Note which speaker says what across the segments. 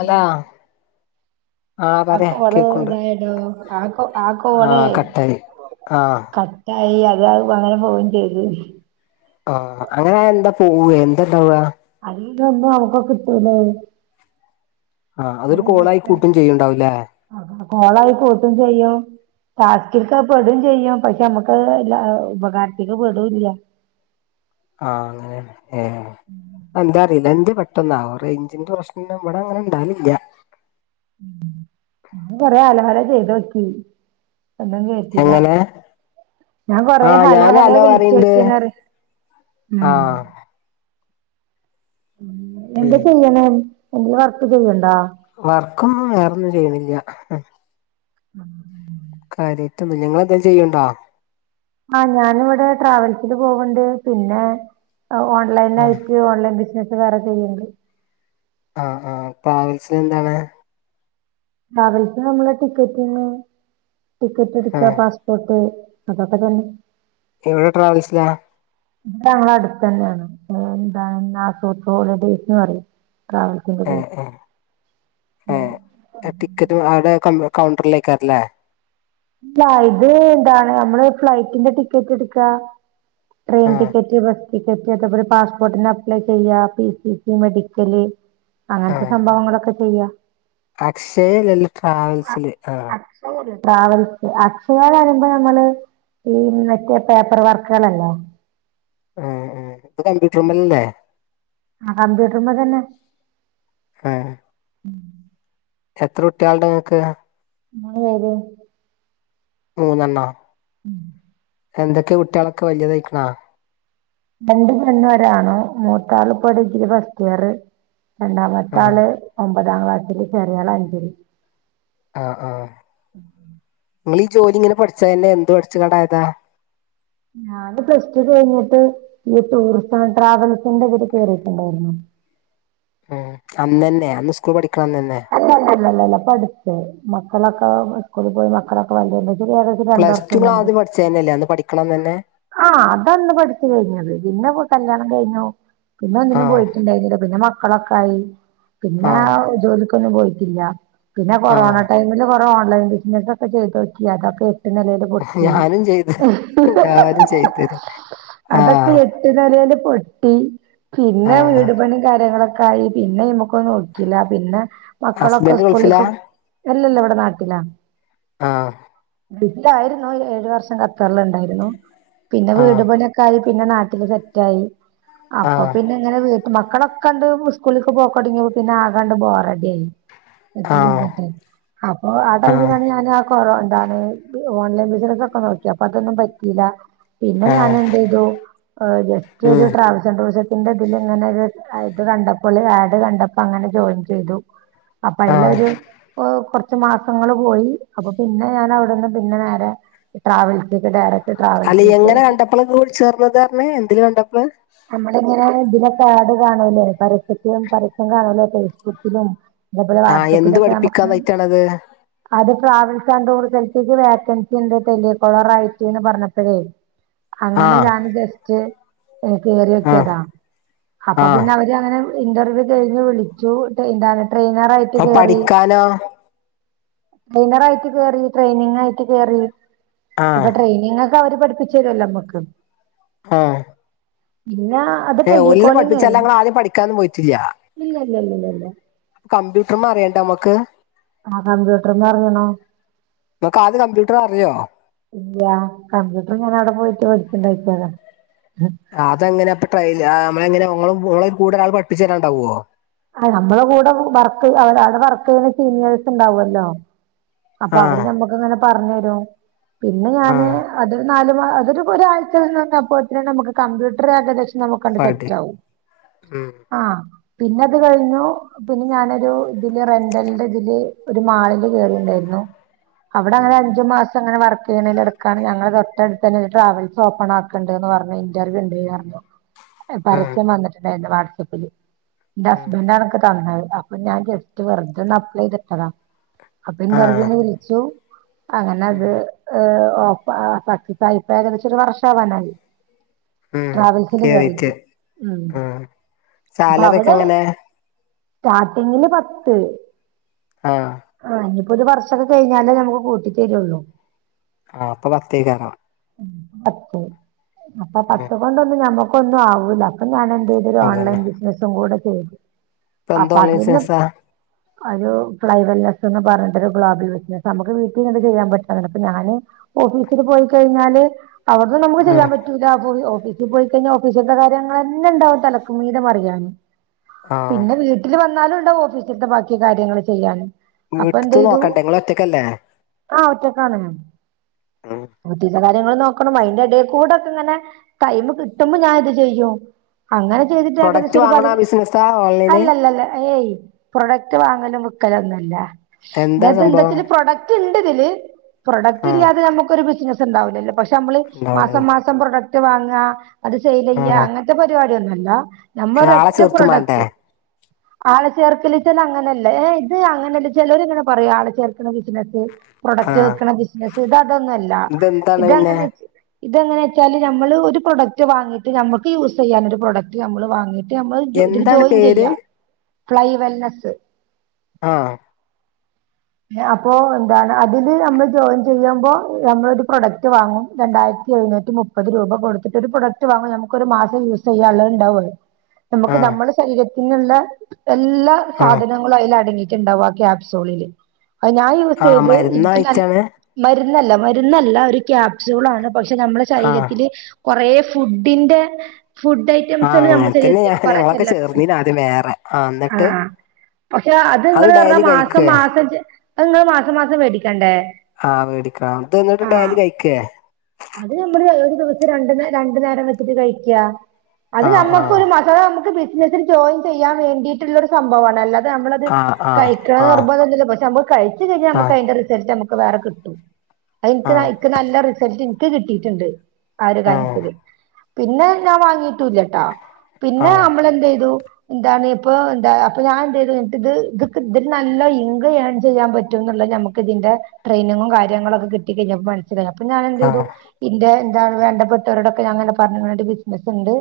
Speaker 1: അലാ.
Speaker 2: ഹലോ
Speaker 1: ആഹ് പറയെ
Speaker 2: ആക്കെ ഓള്
Speaker 1: കേക്കുണ്ട്
Speaker 2: ഇതായടോ ആക്ക ആക്കോളെ
Speaker 1: ആഹ് കട്ടായി. ആഹ്.
Speaker 2: റ്റായി അത് അത് അങ്ങനെ പോവും ചെയ്ത്.
Speaker 1: ആഹ് അങ്ങനായ എന്താ പോവ്വേ എന്താണ്ടാവ്ആ?
Speaker 2: അയ്ലെന്നും നമുക്ക് കിട്ടൂലേ.
Speaker 1: ആഹ് അതൊരു കോളായി കൂട്ടും ചെയ്യുണ്ടാവുംലെ.
Speaker 2: കോളായിക്കൂട്ടും ചെയ്യും. ടാസ്കിൽക്ക് അഅ്‌ പെടും ചെയ്യും പക്ഷെ മ്മക്കഅ്‌ ഉപകാര്ത്തിക്ക് പെടുല്ല്യാ.
Speaker 1: ആഹ് അങ്ങനെ ഏഹ് അന്താ അറീലാ എന്തേ പ ട്ടന്നാവോ റൈഞ്ചിന്റെ പ്രശ്നം ഇവടെ അങ്ങനെണ്ടാവലില്ല്യാ.
Speaker 2: ഞാൻ കൊറെ ഹലോ ഹലോ ചെയ്തോക്കി ഒന്നും കേ
Speaker 1: എങ്ങനെ?
Speaker 2: ഞാൻ കൊറെ
Speaker 1: ആ
Speaker 2: ഹലോ
Speaker 1: ഞാന്
Speaker 2: ഹലോ
Speaker 1: പറയണ്ട്
Speaker 2: വിളിച്ചോക്കീന്നറേ
Speaker 1: ആ
Speaker 2: ഉം. എന്താ
Speaker 1: ഉം
Speaker 2: ചെയ്യണ് എന്തെലും വർക്ക് ചെയ്യ്ണ്ടോ?
Speaker 1: വർക്കൊന്നും വേറൊന്നും ചെയ്യ്ണില്ല്യാ.
Speaker 2: [unintelligible]
Speaker 1: കാര്യയിട്ടൊന്നുല്ല്യാ ഇങ്ങളെന്തേലും ചെയ്യ്ണ്ടോ?
Speaker 2: ആഹ് ഞാന് വടെ ട്രാവൽസില് പോവ്ണ്ട് പിന്നെ ഔ ഓൺലൈൻ ആയി യി ഓൺലൈൻ ബിസ്നസ് വേറെ ചെയ്യ്ണ്ട്.
Speaker 1: ആഹ് ആഹ്, പാവൽസില് എന്താവടെ?
Speaker 2: ട്രാവൽസില് ന്നമ്മള് ടിക്കറ്റിന്ന്
Speaker 1: ആ
Speaker 2: ടിക്കറ്റ്ട്ക്കാ പാസ്പോർട്ട്. അതൊക്കെ തന്നെ.
Speaker 1: എവടെ ട്രാവൽസിലാ?
Speaker 2: ത് ഞങ്ങള അടുത്തന്നെണ് ന്താ [unintelligible] ഹോളിഡേയ്സ്ന്ന് പറയും ട്രാവൽ
Speaker 1: ഏഹ് ഏഹ് ഏഹ് ടിക്കറ്റ് [unintelligible] കൗ കൗണ്ടർലേക്കാര്ലെ?
Speaker 2: ഇല്ല ഇത് എന്താണ് ന്നമ്മള് ഫ്ലൈറ്റിന്റെ ടിക്കറ്റ്ട്ക്കാ ട്രെയിൻ
Speaker 1: ആഹ്
Speaker 2: ടിക്ക റ്റ് ബസ്ടിക്കറ്റ് ഒക്കെ ഇവടെ പാസ്പോർട്ടിന് അപ്ലൈ ചെയ്യാ പി സി സി മെഡിക്കല് അങ്ങൻത്തെ സംഭവങ്ങളൊക്കെ ചെയ്യാ.
Speaker 1: അക്ഷയല്ലല്ലോ ട്രാവൽസില് ആഹ്.
Speaker 2: [unintelligible] ട്രാവൽ അക്ഷയാ ന്നറയുമ്പോ ഞമ്മള് ഈ മറ്റേ പേപ്പർ വർക്ക്ളല്ലേ.
Speaker 1: ആഹ് ആഹ്, ഇത് കമ്പ്യൂട്ടർമ്മലല്ലേ?
Speaker 2: ആഹ് കമ്പ്യൂട്ടർമ തന്നെ.
Speaker 1: ഏഹ്. എത്രട്ട്യാള്ണ്ട് ഇങ്ങക്ക്?
Speaker 2: മൂന്ന് പേര്.
Speaker 1: മൂന്നണ്ണോ?
Speaker 2: ഉം
Speaker 1: എന്തൊക്കെ കുട്ടിയാളൊക്കെ വലിയതായിക്കണോ
Speaker 2: രണ്ട് പെണ്ണോരാണും മൂത്താള് ഇപ്പൊ ഡിഗ്രി ഫസ്റ്റ് ഇയർ രണ്ടാമത്തെ
Speaker 1: ആഹ്
Speaker 2: ആള് ഒമ്പതാം ക്ലാസ്സില് ചെറിയ ആൾ അഞ്ചില്
Speaker 1: ആഹ് ആഹ് നീങ്ങള് ഈ ജോലി ഇങ്ങനെ പഠിച്ചാ ന്നെ എന്തു പഠിച്ച്ക്കാണ്ട് ആയതാ
Speaker 2: ഞാന് പ്ലസ്ടു കഴിഞ്ഞിട്ട് ഈ ടൂറിസം ആൻഡ് ട്രാവൽസിന്റെ ഇതിൽ കയറിയിട്ടുണ്ടായിരുന്നു
Speaker 1: ആഹ് അന്നന്നെ അന്ന് സ്കൂൾ പഠിക്കണം അന്ന്ന്നെ
Speaker 2: അല്ല അല്ല അല്ല ല്ലല്ലാ പടുത്ത് മക്കളൊക്കെ സ്കൂൾ പോയി മക്കളെ [unintelligible]
Speaker 1: പ്ലസ് ടു ക് ആദ്യം പഠിച്ച തന്നല്ലേ അന്ന് പഠിക്കണംന്ന് തന്നെ
Speaker 2: ആഹ് അതാണ് പഠിച്ചു കഴിഞ്ഞത് പിന്നെ കല്യാണം കഴിഞ്ഞു പിന്നെ ഒന്നിനും
Speaker 1: ആഹ്
Speaker 2: പോയിട്ടുണ്ടായിരുന്നില്ല പിന്നെ മക്കളൊക്കെ ആയി പിന്നെ
Speaker 1: ആഹ്
Speaker 2: ജോലി ക്കൊന്നും പോയിട്ടില്ല പിന്നെ കൊറോണ
Speaker 1: ആഹ്
Speaker 2: ടൈമില് കൊറ ഓൺലൈൻ ബിസിന ഒക്കെ ചെയ്ത് നോക്കി അതൊക്കെ എട്ട് നിലയിൽപൊട്ടി
Speaker 1: ഞാനും ചെയ്ത് എല്ലാരും ചെയ്തത്
Speaker 2: അതൊക്കെ
Speaker 1: ആഹ്
Speaker 2: എട്ട് നിലൽ പൊട്ടി പിന്നെ
Speaker 1: ആഹ്
Speaker 2: വീട് പണിയും കാര്യങ്ങളൊക്കെ ക്കായി പിന്നെ നമ്മക്കൊ ഒടുക്കില്ല പിന്നെ മക്കളൊക്കെ
Speaker 1: ഹസ്ബൻഡ് ഗൾഫിലാ
Speaker 2: സ്കൂളിലക്ക് അല്ലല്ല ഇവിടെ നാട്ടിലാ
Speaker 1: ആഹ്
Speaker 2: ഗൾഫിലായിരുന്നു ഏഴു വർഷം കത്തറില ഉണ്ടായിരുന്നു പിന്നെ വീട്
Speaker 1: ആഹ്
Speaker 2: പണക്കായി പിന്നെ നാട്ടില് സെറ്റായി അപ്പൊ
Speaker 1: ആഹ്
Speaker 2: പിന്നെ ഇങ്ങനെ വീട്ട മക്കളൊക്ക കണ്ട് സ്കൂളിലെ പോക്ക തുടങ്ങിയ പിന്നെ ആകാണ്ട് ബോറടിയി തട്ട
Speaker 1: ആഹ്
Speaker 2: തെട്ട അപ്പൊ ആ
Speaker 1: ആഹ്
Speaker 2: ടൈമിലാണ് ഞാൻ കൊറ എന്താണ് ഓൺലൈൻ ബിസിന ഒക്കെ നോക്കി അപ്പൊ അതൊന്നും പറ്റിയില്ല പിന്നെ ഞാൻ
Speaker 1: ആഹ്
Speaker 2: എന്ത് ചെയ്തു ജസ്റ്റ് ഒരു
Speaker 1: ഉം
Speaker 2: ടാവസം ടുറി സത്തിന്റെ ഇതിൽ ഇങ്ങനെ ഇത് കണ്ടപ്പോള്ആഡ് കണ്ട അപ്പ അങ്ങനെ ജോയിം ചെയ്തു അപ്പൊ
Speaker 1: ആഹ്
Speaker 2: അതിലരു കുറച്ചു മാസങ്ങള് പോയി അപ്പൊ പിന്നെ ഞാൻ അവിടുന്ന് പിന്നെ നേരെ ട്രാവൽസ്ക്ക് ഡയറക്
Speaker 1: അല്ല എങ്ങനെ കണ്ടപ്പളൊക്കെ നിങ്ങള് വിളിച്ചേർന്നത് പറഞ്ഞെ എന്തില് കണ്ടപ്പള്
Speaker 2: നമ്മള ഇങ്ങനെ ഇതില ആട് കാണൂലേ പരസ്യത്തിലും പരസ്യം കാണല്ലോ ഫേസ്ബുക്കിലും അതേ പോലെ
Speaker 1: ആഹ് എന്ത്
Speaker 2: വാട്ട്സപ്പിലൊക്കെ നമക്ക്
Speaker 1: പഠിപ്പിക്കാനായിട്ടാണത്
Speaker 2: അത് ട്രാവൽസ് ആൻഡ് ടൂസിലേക്ക് വേക്കൻസി ഉണ്ട് ടെലികോളറായിറ്റി എന്ന് പറഞ്ഞപ്പോഴേ അങ്ങനെ
Speaker 1: ആഹ്
Speaker 2: ഞാൻ ജസ്റ്റ്
Speaker 1: ആഹ്
Speaker 2: കേറിനോക്കിയതാ അപ്പൊ
Speaker 1: ആഹ്
Speaker 2: പിന്നെ അവര് അങ്ങനെ ഇന്റർവ്യൂ കഴിഞ്ഞ് വിളിച്ചുന്ത ട്രെയിനർയിട്ട്
Speaker 1: അപ്പൊ
Speaker 2: കേറി
Speaker 1: പഠിക്കാനോ
Speaker 2: ട്രെയിനറായിട്ട് കേറി ട്രെയിനിങ്ങ് ആയിട്ട്
Speaker 1: ആഹ്
Speaker 2: കേറിഅപ്പൊ ട്രെയിനിങ്ങ് അവര് പഠിപ്പിച്ചേരല്ലോ നമ്മുക്ക്
Speaker 1: ആഹ്
Speaker 2: പിന്നാ
Speaker 1: ഏ ഒലിന പഠിപ്പിച്ചാലല്ല നിങ്ങളാ ആദ്യം പഠിക്കാനൊന്നും പോയിട്ടില്ല
Speaker 2: ഇല്ലല്ലല്ലല്ലല്ല
Speaker 1: കമ്പ്യൂട്ടർ അറിയണ്ട നമുക്ക്
Speaker 2: ആഹ് കമ്പ്യൂട്ടർമ്മ അറിയണം
Speaker 1: നിനക്ക ആദ്യ കമ്പ്യൂട്ടർ അറിയോ
Speaker 2: ഇല്ല കമ്പ്യൂട്ടർ ഞാൻ അവിടെ പോയിട്ട് പഠിച്ചിണ്ടാക്കിയതാ
Speaker 1: ആ അതങ്ങനെ അപ്പൊ ട്രെയി കൂടെ ഒരാൾ പഠിപ്പിച്ചു തരാണ്ടാവോ
Speaker 2: ആ നമ്മള് കൂടെ വർക്ക് അവ അവടെ വർക്ക് ചെയ്യുന്ന സീനിയേഴ്സ് ഉണ്ടാവോല്ലോ അപ്പൊ അവിര്
Speaker 1: ആഹ്
Speaker 2: ഞമ്മക്ക് അങ്ങനെ പറഞ് തരും പിന്നെ ഞാന്
Speaker 1: ആഹ്
Speaker 2: അത് നാല് മാ അതൊരു പൊ ഒരാഴ്ച നിന്നപ്പോതിനന്നെ നമുക് കമ്പ്യൂട്ടറേഏകദേ നമുക്കണ്ട്
Speaker 1: പഠി
Speaker 2: സെറ്റാവും ആഹ് പിന്നത് കഴിഞ്ഞു പിന്നെ ഞാനൊരു ഇതില് റെന്റലിന്റെ ഇതില് ഒരു മാളില് കേയറിണ്ടായിരുന്നു അവിടങ്ങനെ അഞ്ചു മാസ ങ്ങനെ വർക്ക്ബ് ഇയ്യുന്നതിലെടക്കാണ് ഞങ്ങളെ തൊട്ടടുത്തന്നെ ഒരു ട്രാവൽസഓപ്പൺ ആക്ക്ണ്ട്ന്നറഞ്ഞു ഇന്റർവ്യു ഇണ്ട് പറഞ്ഞു
Speaker 1: ആഹ്
Speaker 2: പരസ്യം വന്നിട്ട്ണ്ടായിരുന്നു വാട്സആപ്പില് എന്റെ ഹസ്ബൻഡാ ഇതൊക്കെ തന്നത് അപ്പൊ ഞാൻ ജസ്റ്റ് വെറുതൊന്ന് അപ്ലെയ്തിട്ടതാ അപ്പൊ ഇന്റർവ്യൂ
Speaker 1: ആഹ്
Speaker 2: അങ്ങനെ അത് ഏ ഓപ്പ സക്സ്സസ്സായി ഇപ്പോ ഏകദേശം ഒരു വർഷാവാനായി
Speaker 1: ഉം
Speaker 2: ട്രാവൽസില്
Speaker 1: കേറീറ്റ്
Speaker 2: കേറിറ്റ്
Speaker 1: ആഹ്
Speaker 2: ഇപ്പൊ
Speaker 1: സാലറി ഒക്കെ
Speaker 2: അവിടെ
Speaker 1: എങ്ങനെ
Speaker 2: സ്റ്റാർട്ടിങ്ങിന് പത്ത്
Speaker 1: ആഹ്
Speaker 2: ആ ഇനിപ്പൊ ഒരു വർ- ഷോകെ കയിഞ്ഞാലേ നമുക്ക് കൂട്ടി തരോള്ളൂ
Speaker 1: ആഹ് അപ്പൊ പത്തയ്ക്കാരം
Speaker 2: പത്ത് അപ്പൊ
Speaker 1: ഉം
Speaker 2: പത്ത് കൊണ്ടൊന്നും ഞമ്മക്കൊന്നും ആവൂല്ല അപ്പൊ ഞാൻ എ [unintelligible] ഓൺലൈൻ
Speaker 1: അതന്നെ
Speaker 2: ബിസിനസും കൂടെ ചെയ്തു.
Speaker 1: ഇപ്പ എന്ത്
Speaker 2: അപ്പൊ
Speaker 1: ഓൺലൈൻ
Speaker 2: അതിന്
Speaker 1: ബിസിനസാ
Speaker 2: ഒരു ഫ്ലൈവെല്ലസ്ന്ന്പറഞ്ഞിട്ടൊരു [unintelligible] നമുക്ക് വീട്ടിൽ ചെയ്യാൻ പറ്റ്ണതാണ് അപ്പൊ ഞാന് ഓഫീസില് പോയി കയിഞ്ഞാല് അവട്‌ന്നും നമുക്ക് ചെയ്യാൻ
Speaker 1: ഉം
Speaker 2: പറ്റും ഓഫീസിൽ പോയി കഴിഞ്ഞാൽ ഓഫീസിത്തെ കാര്യങ്ങളെന്നെ ണ്ടാവും തലക്ക് മീതെ മറിയാന്
Speaker 1: ആഹ്
Speaker 2: പിന്നെ വീട്ടില് വന്നാലുംണ്ടാവും ഓഫീസിൽത്തെ ബാക്കി കാര്യങ്ങള് ചെയ്യാന് അപ്പൊ എന്ത്
Speaker 1: വീട്ട്ത്തെ
Speaker 2: ചെയ്തു
Speaker 1: നോക്കാണ്ടെ ഇങ്ങള് ഒറ്റയ്ക്കല്ലേ?
Speaker 2: ആഹ് ഒറ്റക്കാണ്
Speaker 1: ഉം
Speaker 2: ങ്ങള്നോക്കണം അയിന്റെ എടെ കൂടെക്കെ ഇങ്ങനെ ടൈമ് കിട്ടുമ്പോ ഞാൻ ഇത് ചെയ്യും. അങ്ങനെ ചെയ്തിട്ട് ഏകദേശം
Speaker 1: പ്രൊഡക്റ്റ്
Speaker 2: ഒരു
Speaker 1: വാങ്ങണ
Speaker 2: പതിന
Speaker 1: ബിസിനസാ ഓൺലൈന്
Speaker 2: അല്ലല്ലല്ല ഏയ് പ്രൊഡക്റ്റ് വാങ്ങലും വിക്കലൊന്നല്ല
Speaker 1: എന്താ
Speaker 2: ഇത്
Speaker 1: സംഭവം
Speaker 2: എന്താച്ചാല് പ്രൊഡക്റ്റ് പ്രൊഡക്ട് ഇണ്ട്തില് പ്രൊഡക്റ്റ്
Speaker 1: ആഹ്
Speaker 2: ഇല്ലാതെ നമുക്കൊരു ബിസിനസ് ഇണ്ടാവില്ലല്ലോ പക്ഷെ ഞമ്മള്
Speaker 1: ഉണ്ടാവുലല്ലേ
Speaker 2: മാസം മാസ പ്രൊഡക്ട് വാങ്ങ അത് സെയിലയ്യാ
Speaker 1: ആഹ്
Speaker 2: അങ്ങനത്തെ പരിപാടിയൊന്നല്ല ഞമ്മളെ
Speaker 1: ആളെ
Speaker 2: ഒരൊറ്റ
Speaker 1: ചേർത്തും മാണ്ടേ
Speaker 2: പ്രൊഡക്റ്റ് ആളെ ചേർക്കല് ചില അങ്ങനെയല്ല ഇത് അങ്ങനെയല്ല ചെലൊര് ഇങ്ങന പറയുആളെ ചേർക്ണബിസിനസ്സ് പ്രൊഡക്റ്റ്
Speaker 1: ആഹ്
Speaker 2: വിക്കണ ബിസിനസ്സ് ഇത് അതൊന്നല്ല
Speaker 1: ഇതെന്താണ് പിന്നെ
Speaker 2: ഇതങ്ങനെ ഇതെങ്ങനെച്ചാല് ഞമ്മള് ഒരു പ്രൊഡക്ട് വാങ്ങിയിട്ട് ഞമ്മക്ക് യൂസ്യ്യാൻ ഒരു പ്രൊഡക്ട് ഞമ്മള് വാങ്ങിയിട്ട് ന്നിട്ട് നമ്മള്
Speaker 1: എന്താണ്
Speaker 2: ഇതില്ജോയിൻ
Speaker 1: പേര്
Speaker 2: ചെയ്യാ ഫ്ലൈ വെല്ലസ് -
Speaker 1: ആഹ്
Speaker 2: അപ്പൊ എന്താണ് അതില് ഞമ്മള് ജോയിൻ ചെയ്യുമ്പോ നമ്മളൊരു പ്രൊഡക്റ്റ് വാങ്ങും രണ്ടായിരത്തി എഴുന്നൂറ്റി മുപ്പ മുപ്പത് രൂപ കൊടുത്തിട്ട് ഒരു പ്രൊഡക്റ്റ് വാങ്ങുംനമുക്ക് ഒരു മാസം യൂസ് ചെയ്യാനുള്ളത് ഇണ്ടാവും അത് - നമുക്ക്
Speaker 1: ആഹ്
Speaker 2: നമ്മുടെ ശരീരത്തിനുള്ള എല്ലാ
Speaker 1: ആഹ്
Speaker 2: സാധന ങ്ങളും അയില് അടങ്ങിട്ടുണ്ടാവും ആ കിയാപ്സൂളില് അഹ് ഞാൻ
Speaker 1: ആഹ്
Speaker 2: യൂസ്യ്ത് ഇനിക്ക്നല്ല
Speaker 1: മരുന്നായിറ്റാണ്
Speaker 2: - മരുന്നല്ല മരുന്നല്ല ഒരുകിയാപ്സൂളാണ് പക്ഷെ നമ്മള
Speaker 1: ആഹ്
Speaker 2: ശരീരത്തില് കൊറെ ഫുഡിന്റെ ഫുഡ് റ്റംമ്
Speaker 1: ആ
Speaker 2: സ് നമ്മളെ
Speaker 1: അങ്ങനെ തന്നെ ഞാൻ
Speaker 2: ശരീരത്തിലേക്ക്
Speaker 1: ഞങ്ങളൊക്കെ
Speaker 2: കൊറെച്ചല്ലാത്ത
Speaker 1: ചേർന്നില്ല ആദ്യം വേറെ ആ എന്നിട്ട്
Speaker 2: പക്ഷെ അത് നിങ്ങള് പറഞ്ഞാ
Speaker 1: ഡയലി
Speaker 2: മാസം
Speaker 1: കഴിക്കേ
Speaker 2: മാസം നിങ്ങള് മാസം മാസം മേടിക്കണ്ടേ?
Speaker 1: ആഹ് മേടിക്കണം അത് എന്നിട്ട് ഡെയലി കഴിക്കേ?
Speaker 2: അത് നമ്മള് ഒരു ദിവസം രണ്ടു രണ്ടു നേരം വെച്ചിട്ട് കഴിക്ക അത്
Speaker 1: ആ ആ
Speaker 2: നമ്മുക്ക് ഒര്മട് [unintelligible] നമുക്ക് ബിസിനസ്സിൽ ജോയിൻ ചെയ്യാൻ വേണ്ടിയിട്ടുള്ള ഒരു സംഭവാണ് അല്ല നമ്മളത്
Speaker 1: ആ ആ ആ
Speaker 2: കഴിക്കണംനിർബന്ധന്നുല്ല പക്ഷെ നമ്മള് അത് കഴിച്ച്കയിഞ്ഞൽ
Speaker 1: ആ
Speaker 2: നമുക്കതിന്റെ റിസൾട്ട് ന വേറെ കിട്ടും അ ഇനൻക്ക്
Speaker 1: ആ
Speaker 2: ഇൻക്ക് നല്ല റിസൾട്ട് ഇൻക്ക് കിട്ടീട്ടുണ്ട്. ആ ഒരു കാര്യത്തില് പിന്നെ ഞാൻ വാങ്ങിട്ടുല്ലട്ടാ
Speaker 1: ആ
Speaker 2: പിന്നെ നമ്മള് എന്ത്യ്തു എന്താണ് ഇപ്പൊ എന്താ അപ്പൊ ഞാൻ എന്ത് ചെയ്ത് ഇത് ഇതിൽ നല്ലഇൻഗ ഏൺചെയ്യാൻ പറ്റു എന്നുള്ള നമക്ക് ഇതിന്റെട്രെയിനിങ്ങും കാര്യങ്ങളൊക്കെ കിട്ടികഴിഞ്ഞപ്പോ മന അപ്പൊ ഞാൻ എന്ത്
Speaker 1: ആ
Speaker 2: ചെയ്തു ഇന്റെ എന്താ വേണ്ടപ്പെട്ടവരടൊക്കെ ഞാൻപറഞ്ങ്ങാണ്ട് ബിസിനസ്ണ്ട്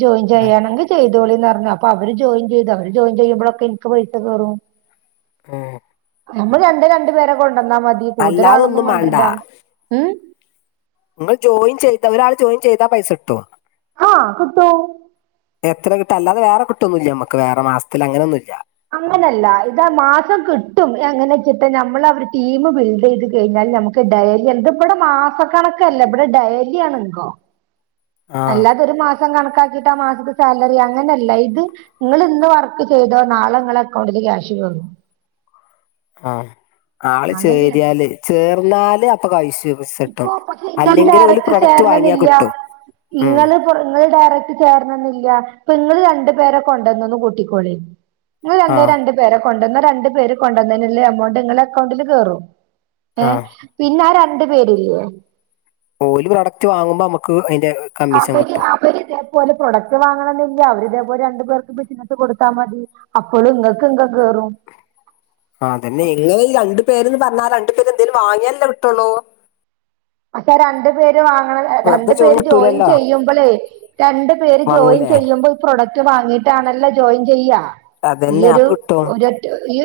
Speaker 2: ജോയിൻ ചെയ്യയാണെങ്കിൽ ചെയ്തോളിന്ന് പറഞ്ഞു. അപ്പോ അവര് ജോയിൻ ചെയ്തു. അവര് ജോയിൻ ചെയ്യുമ്പോഴൊക്കെ എനിക്ക് പൈസ കേറും
Speaker 1: ഏഹ
Speaker 2: നമ്മള്‌രണ്ടേരണ്ടു പേരെ കൊണ്ടന്നാമതി
Speaker 1: അല്ലാതെ ഒന്നും വേണ്ട
Speaker 2: കൂടുതലാളകൊണ്ടരണ്ട ഉ
Speaker 1: നിങ്ങൾ ജോയിൻ ചെയ്ത ഒരാൾ ജോയിൻ ചെയ്താ പൈസ കിട്ടും.
Speaker 2: ആഹ കിട്ടും
Speaker 1: എത്ര കിട്ടു അല്ലതെ വേറെ കിട്ടൊന്നുല്ല നമ്മക്ക് വേറെ മാസത്തിൽ അങ്ങനൊന്നുല്ല.
Speaker 2: അങ്ങനല്ല ഇതമാസം കിട്ടും എങ്ങനെ വെച്ചിട്ട് നമ്മൾ അവര് ടീം ബിൽഡ് ചെയ്ത് കഴിഞ്ഞാൽ നമക്ക് ഡയലി എത് ഇവടെ മാസക്കണക്കല്ല ഇവിടെ ഡയലിആണ് ഇങ്കം
Speaker 1: ആ
Speaker 2: അല്ലാതെ ഒരു മാസം കണക്കാക്കിട്ട് ആ മാസത്തെ സാലറി അങ്ങനെ അല്ല ഇത് ഇങ്ങള് ഇന്ന് വർക്ക് ചെയ്തോ നാളെ ഇങ്ങളെ അക്കൗണ്ടില് ക്യാഷ് കേറും.
Speaker 1: ആഹ് ആള്
Speaker 2: അങ്ങനെയാണ്
Speaker 1: ചേരിയാല് ചേർന്നാല് അപ്പൊ പൈസു
Speaker 2: ഇപ്പൊ പക്ഷെ ഇന്നും ഡയറക്റ്റ്
Speaker 1: വാങ്ങിയാൽ
Speaker 2: ചേരണെന്നില്ല
Speaker 1: കിട്ടും ഉം.
Speaker 2: ഇങ്ങള് നിങ്ങള് ഡയറക്ട് ചേരണംന്നില്ല. ഇപ്പൊ നിങ്ങള് രണ്ടു പേരെ കൊണ്ടുവന്നോന്ന് കൂട്ടിക്കോളി നിങ്ങള്
Speaker 1: ആ
Speaker 2: രണ്ടേ രണ്ടു പേരെ കൊണ്ടുവന്നോ രണ്ടു പേര് കൊണ്ട ന്നീനുള്ള എമൗണ്ട് നിങ്ങളെ അക്കൗണ്ടില് കേറും. ഏഹ്
Speaker 1: ആ
Speaker 2: പിന്നെ ആ രണ്ടു പേര്ല്ലേ
Speaker 1: ഓല് പ്രൊഡക്റ്റ് വാങ്ങുമ്പോ നമുക്ക് അയിന്റെ
Speaker 2: അവര് അവരി ഇതേപോലെ പ്രൊഡക്റ്റ് വാങ്ങണമെന്നില്ല അവരിതേപോലെ രണ്ടുപേർക്ക് ബിസ്നസ്സ് കൊടുത്താൽ മതി. അപ്പോളും ഇങ്ങക്ക് ഇൻഗം കേറും.
Speaker 1: ആഹ് തന്നെ ഇങ്ങള് രണ്ട് പേരന്ന് പറഞ്ഞാൽ രണ്ടു പേര് എന്തേലും വാങ്ങിയല്ലേ കിട്ടെള്ളൂ.
Speaker 2: രണ്ടു പേര് വാങ്ങണം
Speaker 1: വെറുതെ
Speaker 2: രണ്ടു
Speaker 1: ചോദ്യം
Speaker 2: പേര് ജോയിൻ
Speaker 1: കിട്ടൂലല്ലോ
Speaker 2: ചെയ്യുമ്പോളെ രണ്ട് പേര് ജോയിൻ
Speaker 1: വാങ്ങൂലേ
Speaker 2: ചെയ്യുമ്പോ ഈ പ്രൊഡക്റ്റ് വാങ്ങിയിട്ടാണല്ലോ ജോയിൻ ചെയ്യാ. ഈ
Speaker 1: അതന്നെ
Speaker 2: ഒരു
Speaker 1: അപ്പൊ കിട്ടും
Speaker 2: ഒരു ഒറ്റ് ഈ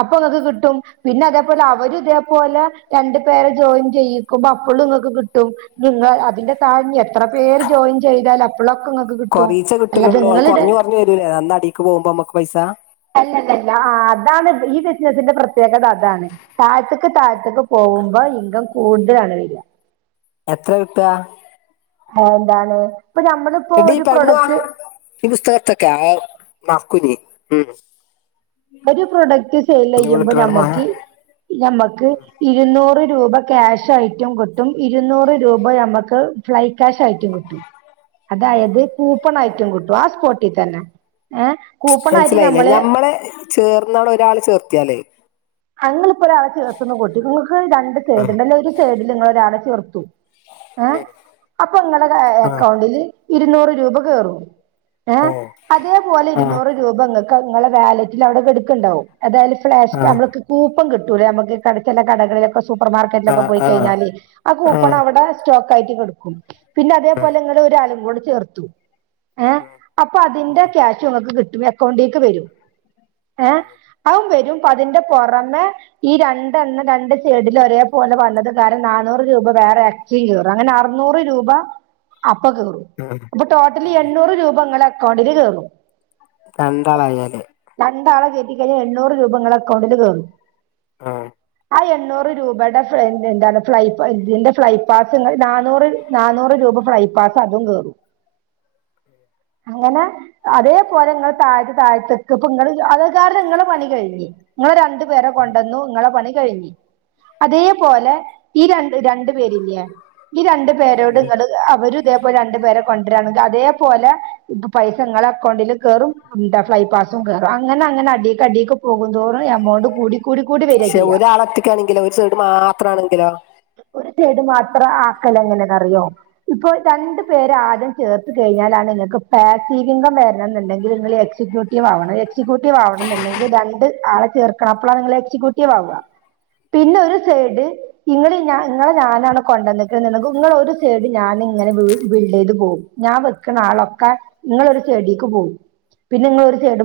Speaker 2: അപ്പൊ ഇങ്ങക്ക് കിട്ടും പിന്നെ അതേപോലെ അവര് ഇതേപോലെ രണ്ട് പേരെ ജോയിൻ ചെയ്യും. യ്യുമ്പോ അപ്പോളും നിങ്ങൾക്ക് കിട്ടും നിങ്ങളെ അതിന്റെ താഴ എത്ര പേര് ജോയിൻ ചെയ്താൽ അത അപ്പളൊക്കെ നിങ്ങക്ക് കിട്ടും
Speaker 1: കൊറീച്ചെ
Speaker 2: അല്ലാതെ
Speaker 1: കിട്ടുണൊള്ളൂ അത്
Speaker 2: ഇങ്ങളിത്
Speaker 1: കുറഞ്ഞ്കുറഞ്ഞു വരൂല്ലേ നന്ന അടിക്ക് പോക്മ്പോ നമുക്ക് പൈസ.
Speaker 2: അല്ല അല്ല ആ അതാണ് ഈ ബിസിനസിന്റെ പ്രത്യേകത അതാണ്. താഴത്ത്ക്ക് താഴത്ത്ക്ക് പോകുമ്പോ ഇങ്കം കൂടുതലാണ് വരാ
Speaker 1: എത്ര കിട്ടാ?
Speaker 2: എന്താണ് ഇപ്പൊ നമ്മളിപ്പോ
Speaker 1: എടീ
Speaker 2: ഒരു
Speaker 1: പെണ്ണുവാ
Speaker 2: പ്രൊഡക്റ്റ്
Speaker 1: ഈ പുസ്തകം ഇട്ത്തെക്കെ അഹ് മറ്‌ക്കുഞ്ഞി മ്
Speaker 2: ഒരു പ്രൊഡക്റ്റ് സെൽ ചെയ്യുമ്പോ
Speaker 1: ഇങ്ങോട്ട് കാണ പോയ
Speaker 2: നമ്മക്കി നമ്മക്ക് ഇരുന്നൂറ് രൂപ ക്യാഷായിട്ടും കിട്ടും. ഇരുന്നൂറ് രൂപ നമ്മക്ക് ഫ്ലൈ കാഷ് ആയിട്ടും കിട്ടും അതായത് കൂപ്പണായിറ്റും കിട്ടും ആ സ്പോട്ടിൽ തന്നെ. ഏഹ്
Speaker 1: മനസ്സിലായില്ലേ ഞമ്മളെ ചേർന്ന ഒരാള് ചേർത്തിയാല്
Speaker 2: അ ഞള് ഇപ്പൊരാളെ ചേർത്ത്ന്ന് കൂട്ടിക്കൊ ങ്ങക്ക് രണ്ട് സൈഡ്ണ്ട് അയ്ലൊരു സൈഡില് ങ്ങളൊരാളെ ചേർത്തു ഏഹ് അപ്പൊ ങ്ങളെ
Speaker 1: ആ
Speaker 2: എക്കൗണ്ടില് ഇരുന്നൂറ് രൂപ കേറും
Speaker 1: ആ
Speaker 2: ഏഹ്
Speaker 1: ആ
Speaker 2: അതേപോലെ ഇരുന്നൂറ് രൂപ ങ്ങക്ക് ങ്ങളെ വാലറ്റിലവടെ കെട്ക്ക്ണ്ടാവും അതാ ഫ്ലാഷ്
Speaker 1: ആ
Speaker 2: ഞമ്മൾക്ക് കൂപ്പം കിട്ടൂലേ ഞമ്മക്ക് കട ചെല കടകളിലൊക്കെ സൂപ്പർ മാർക്കറ്റിലൊക്കെ പോയി
Speaker 1: ആ
Speaker 2: കഴിഞ്ഞാല് ആ കൂപ്പൺ അവടെ സ്റ്റോക്കായിട്ട് കെട്ക്കും പിന്നെ
Speaker 1: ഉം
Speaker 2: അതേപോലെ ങ്ങള് ഒരാളേം കൂടെ ചേർത്തു ഏഹ്
Speaker 1: ഉം
Speaker 2: അപ്പതിന്റെ ക്യാഷ് ഷ് ഇങ്ങക്ക് കിട്ടും എക്കൗണ്ടിക്ക് വെരും ഏഹ് അതും വെരും അതിന്റെ പൊറമെ ഈ രണ്ടെണ്ണം രണ്ട് സൈഡില് ഒരേ പോലെ വന്നത് കാരണം നാന്നൂറ് രൂപ വേറെ ച്ചെയ്യോർ അങ്ങനെ അറുന്നൂറ് രൂപ അപ്പം കേറും
Speaker 1: ഉം
Speaker 2: അപ്പൊ ടോട്ടലി എണ്ണൂറ് രൂപ ങ്ങളെ എക്കൗണ്ടില് കേറും
Speaker 1: [unintelligible]
Speaker 2: രണ്ടാളെ കേറ്റിക്കയ്ഞ്ഞാ എണ്ണൂറ് രൂപ ങ്ങളെ എക്കൗണ്ടില് കേറും
Speaker 1: ആഹ്
Speaker 2: ആ എണ്ണൂറ് രൂപയുടെ ഫ്രെയിം എന്താണ് ഫ്ലൈ ഇതിന്റെ ഫ്ലൈപാസ് ങ്ങള് നാന്നൂറ് നാന്നൂറ് രൂപ ഫ്രൈപാസ് അതും കേറും അങ്ങനെ അതേപോലെ ങ്ങളെ താഴ്ത്ത് താഴ്ത്ത്ക്ക് ഇപ്പം ങ്ങള് അത് കാരണം ങ്ങളെ പണി കഴിഞ്ഞ് ങ്ങള് രണ്ടു പേരെ കൊണ്ടന്നു ങ്ങളെ പണി കഴിഞ്ഞി അതേപോലെ ഈ രണ്ട് രണ്ട് പേര്ല്ലേ ഈ രണ്ടു പേരോട് ങ്ങള് അവരും ഇതേപോലെ രണ്ടുപേരെ കൊണ്ട്രാണെങ്കില് അതേപോലെ ഇപ്പം പൈസ ങ്ങളെ എക്കൗണ്ടിലും കേറും [unintelligible] ഫ്ലൈ പാസും കേറും അങ്ങനങ്ങനെ അടിക്കടീക്ക് പോകുന്തോറും എമൗണ്ട് കൂടി കൂടി കൂടി വരാ
Speaker 1: പക്ഷെ
Speaker 2: ചെയ്യാ
Speaker 1: ഒരാള് ഒറ്റക്കാണെങ്കിലോ ഒരു സൈഡ് മാത്രാണെങ്കിലോ
Speaker 2: ഒരു സൈഡ് മാത്രം ആക്കലെങ്ങനെന്നറിയോ ഇപ്പൊ രണ്ട് പേരെ ആദ്യം ചേർത്ത് കഴിഞ്ഞാലാണ് ങ്ങക്ക് ഫാറ്റിവിങ്ങം വെരണംന്ന്ണ്ടെങ്കില് ങ്ങള് എക്സിക്യൂട്ടി ട്ടീവാവണം എക്സിക്യൂട്ടീവാവണംന്ന്ണ്ടെങ്കി രണ്ട് ആളെ ചേർക്കണം അപ്പളാണ് ങ്ങള് എക്സിക്യൂട്ടീവ് ആവ പിന്നെ ഒരു സൈഡ് ഇങ്ങള് ഇങ്ങളെ ഞാനാണ് കൊണ്ടന്ന്ക്ക്ണ് ണ്ടെങ്കി ഇങ്ങളെ ഒരു സൈഡ് ഞാന്ങ്ങനെ ബി ബിൽഡെയ്ത് പോം ഞാൻ വെക്ക്ണ ആളൊക്കെ ഇങ്ങളൊരു സൈഡീക്ക് പോം പിന്നെങ്ങളൊരു സൈഡ്